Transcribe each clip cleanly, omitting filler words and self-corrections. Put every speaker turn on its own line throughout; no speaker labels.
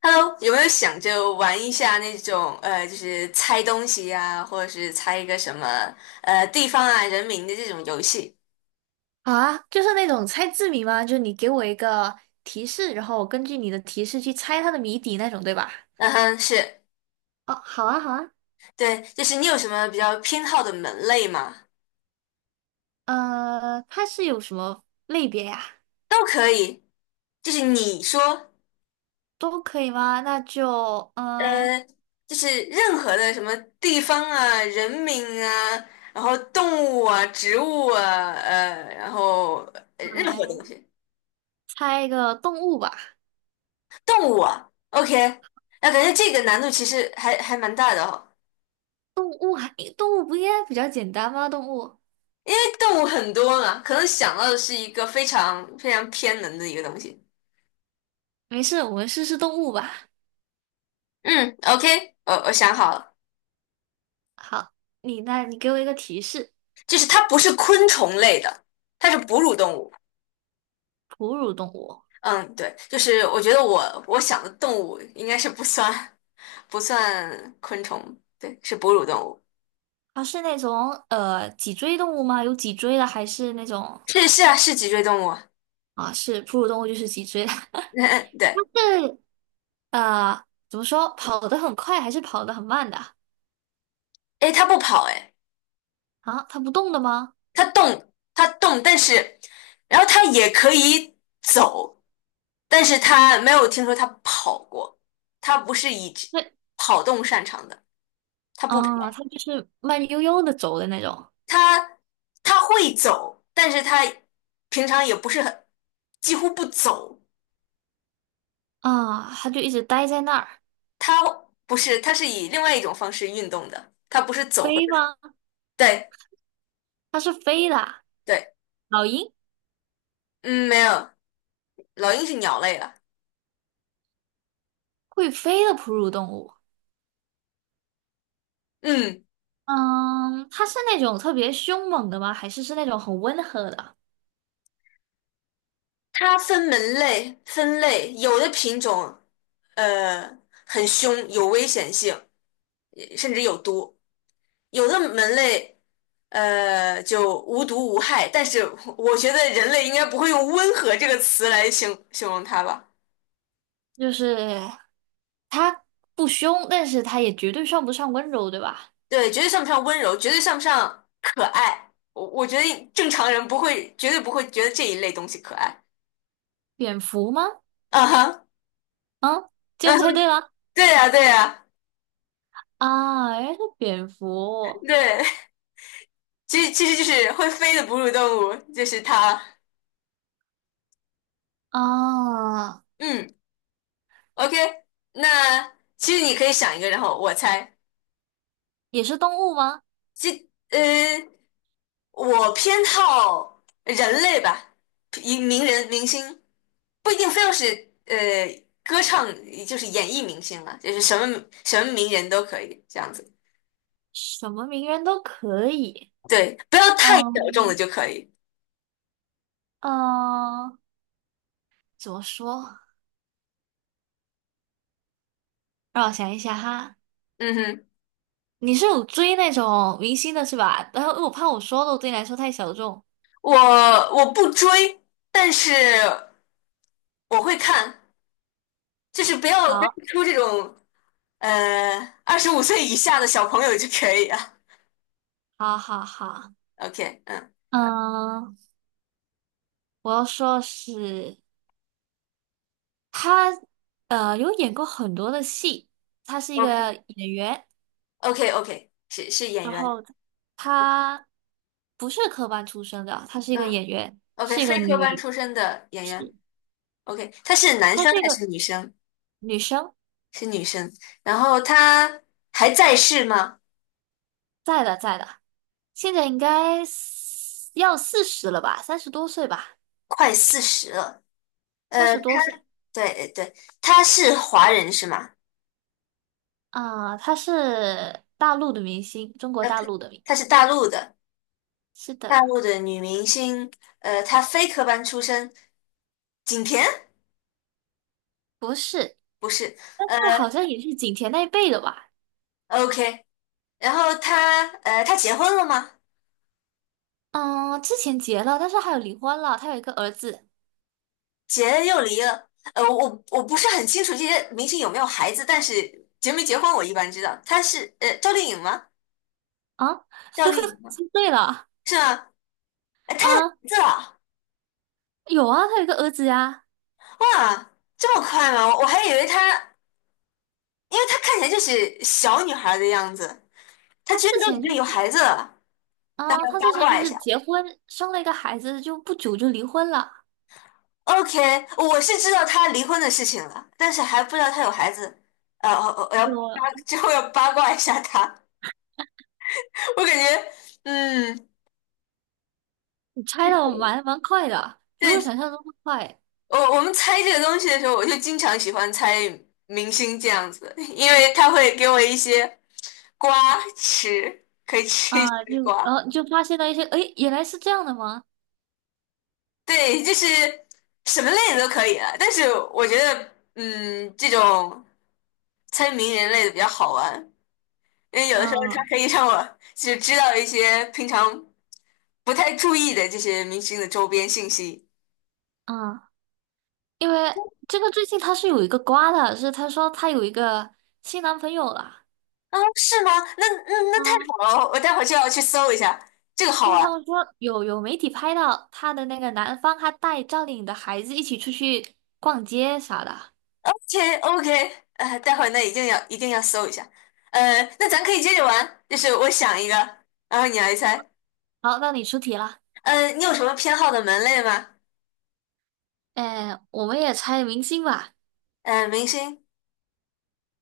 Hello，有没有想着玩一下那种就是猜东西呀、或者是猜一个什么地方啊、人名的这种游戏？
啊，就是那种猜字谜吗？就是你给我一个提示，然后我根据你的提示去猜它的谜底那种，对吧？
嗯哼，是，
哦，好啊，好啊。
对，就是你有什么比较偏好的门类吗？
它是有什么类别呀？
都可以，就是你说
都可以吗？那就
呃，就是任何的什么地方啊、人名啊，然后动物啊、植物啊，然后
我
任何
来
东西，
猜一个动物吧。
动物啊，OK，那感觉这个难度其实还蛮大的哦。
动物还，动物不应该比较简单吗？动物，
因为动物很多嘛，可能想到的是一个非常非常偏门的一个东西。
没事，我们试试动物吧。
嗯，OK，我想好了，
好，你那你给我一个提示，
就是它不是昆虫类的，它是哺乳动物。
哺乳动物，
嗯，对，就是我觉得我想的动物应该是不算昆虫，对，是哺乳动物。
它是那种脊椎动物吗？有脊椎的，还是那种？
是是啊，是脊椎动物啊。
啊，是哺乳动物就是脊椎的，
嗯，对。
但是怎么说，跑得很快还是跑得很慢的
诶，它不跑，诶，
啊？它不动的吗？
它动，但是然后它也可以走。但是他没有听说他跑过，他不是以
对，
跑动擅长的，他不跑，
啊，它就是慢悠悠的走的那种
他他会走，但是他平常也不是很，几乎不走，
啊，它就一直待在那儿。
他不是，他是以另外一种方式运动的，他不是走或者
飞吗？
对
它是飞的啊
对，
老鹰
嗯，没有，老鹰是鸟类了，
会飞的哺乳动物。
嗯，
嗯，它是那种特别凶猛的吗？还是是那种很温和的？
它分门类分类，有的品种呃很凶，有危险性，甚至有毒。有的门类，就无毒无害，但是我觉得人类应该不会用温和这个词来形容它吧？
就是它不凶，但是它也绝对算不上温柔，对吧？
对，绝对算不上温柔，绝对算不上可爱。我觉得正常人不会，绝对不会觉得这一类东西可爱。
蝙蝠吗？
啊哈，
嗯，这
嗯
样猜对了。
对呀，对呀，
啊，哎，是蝙蝠
对，其实就是会飞的哺乳动物，就是它。
啊，
嗯，OK，那其实你可以想一个，然后我猜，
也是动物吗？
其呃。我偏好人类吧，一名人明星不一定非要是呃歌唱，就是演艺明星了，就是什么名人都可以这样子。
什么名人都可以。
对，不要太小众的
嗯
就可以。
嗯，怎么说？让我想一下哈。
嗯哼，
你是有追那种明星的是吧？然后我怕我说的我对你来说太小众。
我我不追，但是我会看，就是不要跟
好，
出这种呃25岁以下的小朋友就可以啊。
好，好，好。
OK，嗯
嗯，我要说的是他，有演过很多的戏，他是一个演员。
，OK，OK，OK，是演
然
员，
后她不是科班出身的，她是一个
嗯
演员，
，OK，
是一
非
个
科班出
女，
身的演员。
是，
OK，他是男
她
生
是一
还
个
是女生？
女生，
是女生。然后他还在世吗？
在的，现在应该四十了吧，三十多岁吧，
快四十了。
三
呃，
十
他
多岁
对对，他是华人是吗？
啊，她是大陆的明星，中国
呃，
大
他
陆的明，
他是大陆的，
是
大
的，
陆的女明星。她非科班出身，景甜
不是，
不是。呃
那好像也是景甜那一辈的吧，
，OK，然后她结婚了吗？
嗯，之前结了，但是还有离婚了，她有一个儿子
结又离了。我不是很清楚这些明星有没有孩子，但是结没结婚我一般知道。她是赵丽颖吗？
啊，
赵丽 颖吗？
猜对了
是吗？哎，她有
啊，
名字了！
有啊，她有一个儿子呀、
哇，这么快吗？我还以为她，因为她看起来就是小女孩的样子，她
他
居然
之
都已
前就
经有
是
孩子了，来
他之
八
前就
卦一
是
下。
结婚生了一个孩子，就不久就离婚了。
OK，我是知道她离婚的事情了，但是还不知道她有孩子。我
我
之后要八卦一下她。我感觉，嗯，
你猜的我蛮快的，比
对，
我想象中的快
我们猜这个东西的时候，我就经常喜欢猜明星这样子，因为他会给我一些瓜吃，可以吃一
啊、就
些瓜。
然后、就发现了一些，诶，原来是这样的吗？
对，就是什么类的都可以了，但是我觉得，嗯，这种猜名人类的比较好玩，因为有的时候它
嗯
可以让我就是知道一些平常不太注意的这些明星的周边信息。
嗯，因为这个最近他是有一个瓜的，是他说他有一个新男朋友了。
啊，是吗？那太
啊。
好了，我待会儿就要去搜一下，这个好
因为他
玩。
们说有媒体拍到他的那个男方，他带赵丽颖的孩子一起出去逛街啥的。
OK OK，待会儿那一定要一定要搜一下。那咱可以接着玩，就是我想一个，然后你来猜。
好，那你出题了。
你有什么偏好的门类吗？
哎，我们也猜明星吧。
明星。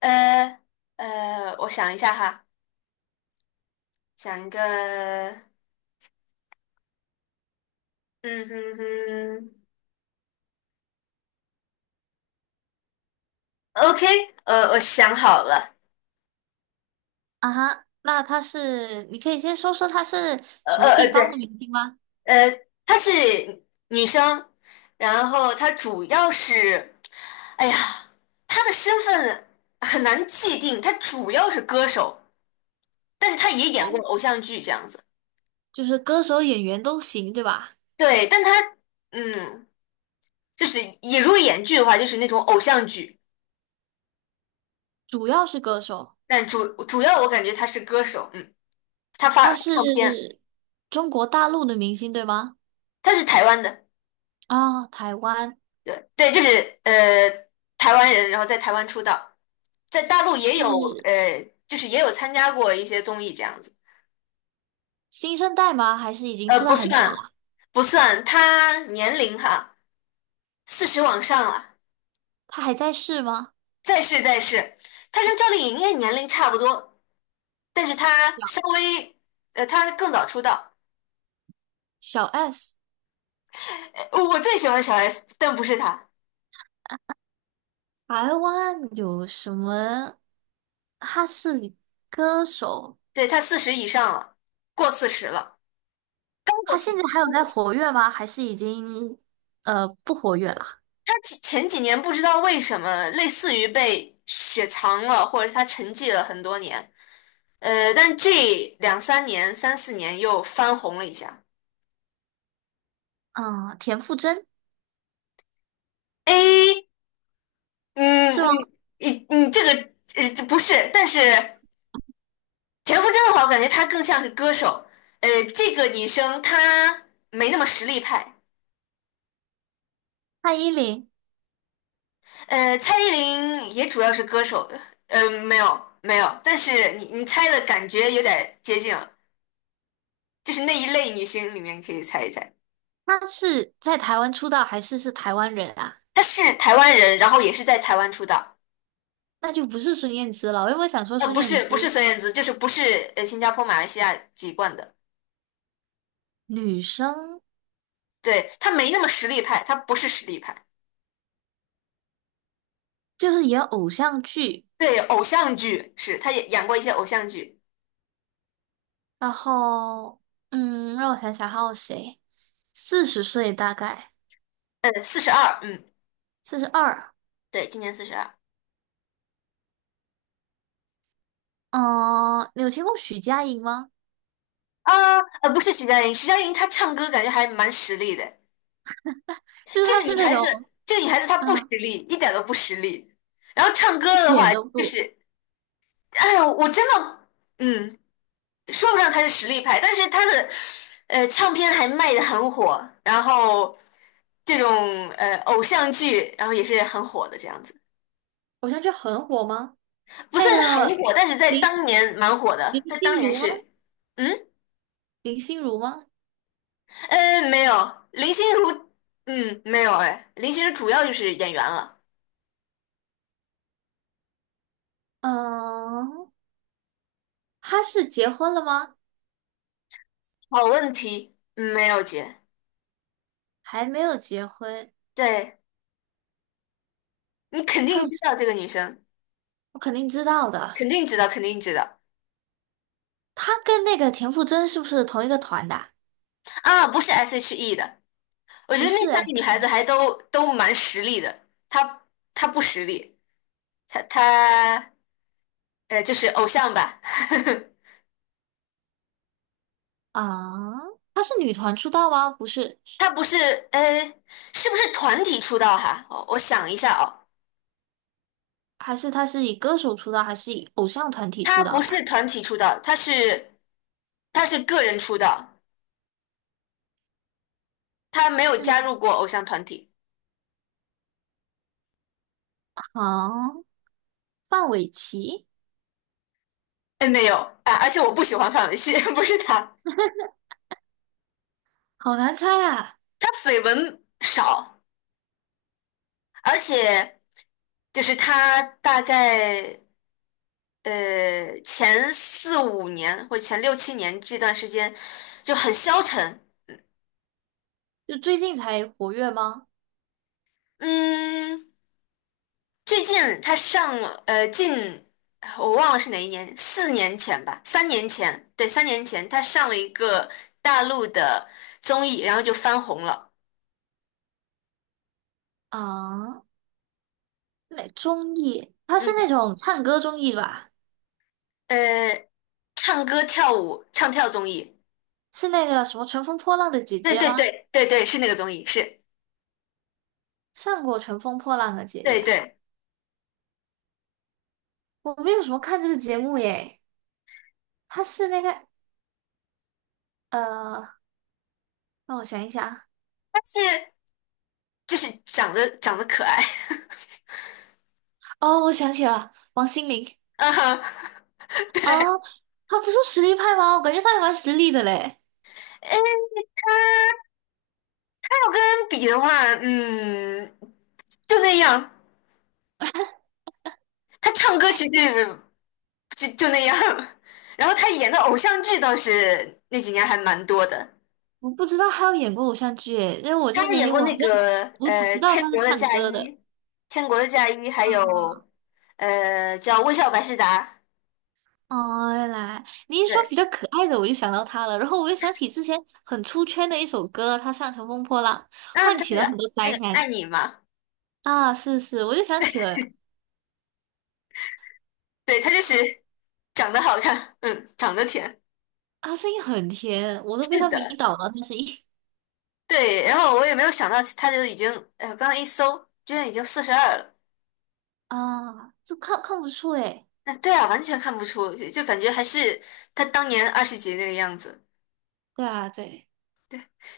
呃我想一下哈，想一个，嗯哼哼，OK，我想好了，
啊哈，那他是，你可以先说说他是什么地方的
对，
明星吗？
呃，她是女生，然后她主要是，哎呀，她的身份很难界定，她主要是歌手，但是她也演过
哦
偶像剧这样子，
就是歌手、演员都行，对吧？
对，但她，嗯，就是也如果演剧的话，就是那种偶像剧，
主要是歌手，
但主要我感觉她是歌手，嗯，她发
他
发
是
唱片。
中国大陆的明星，对吗？
他是台湾的，
啊、台湾
对对，就是台湾人，然后在台湾出道，在大陆也有
是
就是也有参加过一些综艺这样子，
新生代吗？还是已经
呃，
出道
不
很久
算
了？
不算，他年龄哈四十往上了，
他还在世吗？
再是再是，他跟赵丽颖应该年龄差不多，但是他稍
小
微他更早出道，
小 S，
我最喜欢小 S，但不是他，
台湾有什么？他是歌手，
对他四十以上了，过四十了，刚过
他
四
现
十。
在还有在活跃吗？还是已经不活跃了？
他前几年不知道为什么，类似于被雪藏了，或者是他沉寂了很多年。但这两三年、三四年又翻红了一下。
嗯，田馥甄
哎，嗯，
是吗？
你这个这不是，但是田馥甄的话，我感觉她更像是歌手。呃，这个女生她没那么实力派。
蔡依林，
蔡依林也主要是歌手的。没有没有，但是你猜的感觉有点接近了，就是那一类女星里面可以猜一猜。
她是在台湾出道还是是台湾人啊？
他是台湾人，然后也是在台湾出道，
那就不是孙燕姿了。我原本想说孙
不
燕
是不是
姿，
孙燕姿，就是不是新加坡、马来西亚籍贯的，
女生
对，他没那么实力派，他不是实力派，
就是演偶像剧，
对，偶像剧是，他也演过一些偶像剧，
然后让我想想还有谁，40岁大概
嗯，四十二，嗯，
42。
对，今年四十二，
嗯，你有听过许佳莹吗？
啊，不是徐佳莹，徐佳莹她唱歌感觉还蛮实力的，
就是
这
她
个
是
女
那
孩子，
种
这个女孩子她不实
嗯，
力，一点都不实力，然后唱
一
歌的
点
话
都
就
不
是，哎呀，我真的，嗯，说不上他是实力派，但是他的唱片还卖的很火，然后这种偶像剧，然后也是很火的这样子，
偶像剧很火吗？
不
那
算很
个
火，但是在
林
当年蛮火
林
的，在当
心
年
如吗？
是，嗯
林心如吗？
没有林心如，嗯没有哎，林心如主要就是演员了。
嗯，他是结婚了吗？
好问题，嗯没有姐，
还没有结婚，
对你肯定
他
知道这个女生，
我肯定知道的。
肯定知道，肯定知道
他跟那个田馥甄是不是同一个团的啊
啊，不是 S.H.E 的。我觉
不
得那
是
三
哎，
个女孩子还都蛮实力的，她不实力，她就是偶像吧，
啊，他是女团出道吗？不是，
她不是呃是不是团体出道哈？我想一下哦，
还是他是以歌手出道，还是以偶像团体
她
出
不
道
是
吧？
团体出道，她是个人出道，她没有加
嗯，
入过偶像团体，
好，范玮琪，
哎没有啊，而且我不喜欢范玮琪，不是她，
好难猜啊！
她绯闻少，而且就是她大概。前四五年或前六七年这段时间就很消沉。
就最近才活跃吗？
嗯，最近他上了我忘了是哪一年，4年前吧，三年前，对，三年前他上了一个大陆的综艺，然后就翻红了。
啊，那综艺，他是
嗯，
那种唱歌综艺吧？
呃，唱歌跳舞唱跳综艺，
是那个什么《乘风破浪的姐
对
姐》
对
吗？
对对对，是那个综艺，是，
上过《乘风破浪的姐姐》。
对对，
我没有什么看这个节目耶，他是那个呃，让我想一想，
但是就是长得可爱，
哦，我想起了王心凌
嗯哼，对。
啊，他不是实力派吗？我感觉他还蛮实力的嘞，
要跟人比的话，嗯，就那样。他唱歌其实就那样，然后他演的偶像剧倒是那几年还蛮多的。
我不知道他有演过偶像剧耶，因为我这
他
个
还
年
演
龄，
过
我
那
好像
个
我只知道
《天
他是
国的
唱
嫁衣》，
歌的。
《天国的嫁衣》，还
啊，
有叫《微笑百事达》。
哦，原来你一说
对，
比较可爱的，我就想到他了，然后我又想起之前很出圈的一首歌，他唱成乘风破浪》，
嗯，
唤
他
起
那
了很
个
多
那
灾
个
难。
爱你嘛，
啊，是是，我就想起了。
对，他就是长得好看，嗯，长得甜，
啊，声音很甜，我都被
是
他迷
的，
倒了。他声音
对。然后我也没有想到他就已经，刚才一搜，居然已经四十二了。
啊，这看不出诶。
嗯，对啊，完全看不出，就感觉还是他当年二十几那个样子。
对啊，对，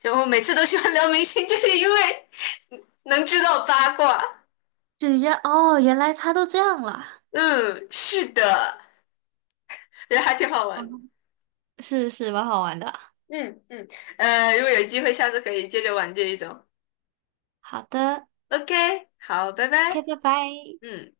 就我每次都喜欢聊明星，就是因为能知道八卦。
是这样哦，原来他都这样了。
嗯，是的，觉得还挺好玩的
嗯是是，蛮好玩的。
嗯嗯，如果有机会，下次可以接着玩这一种。
好的
OK，好，拜
，OK，
拜。
拜拜。
嗯。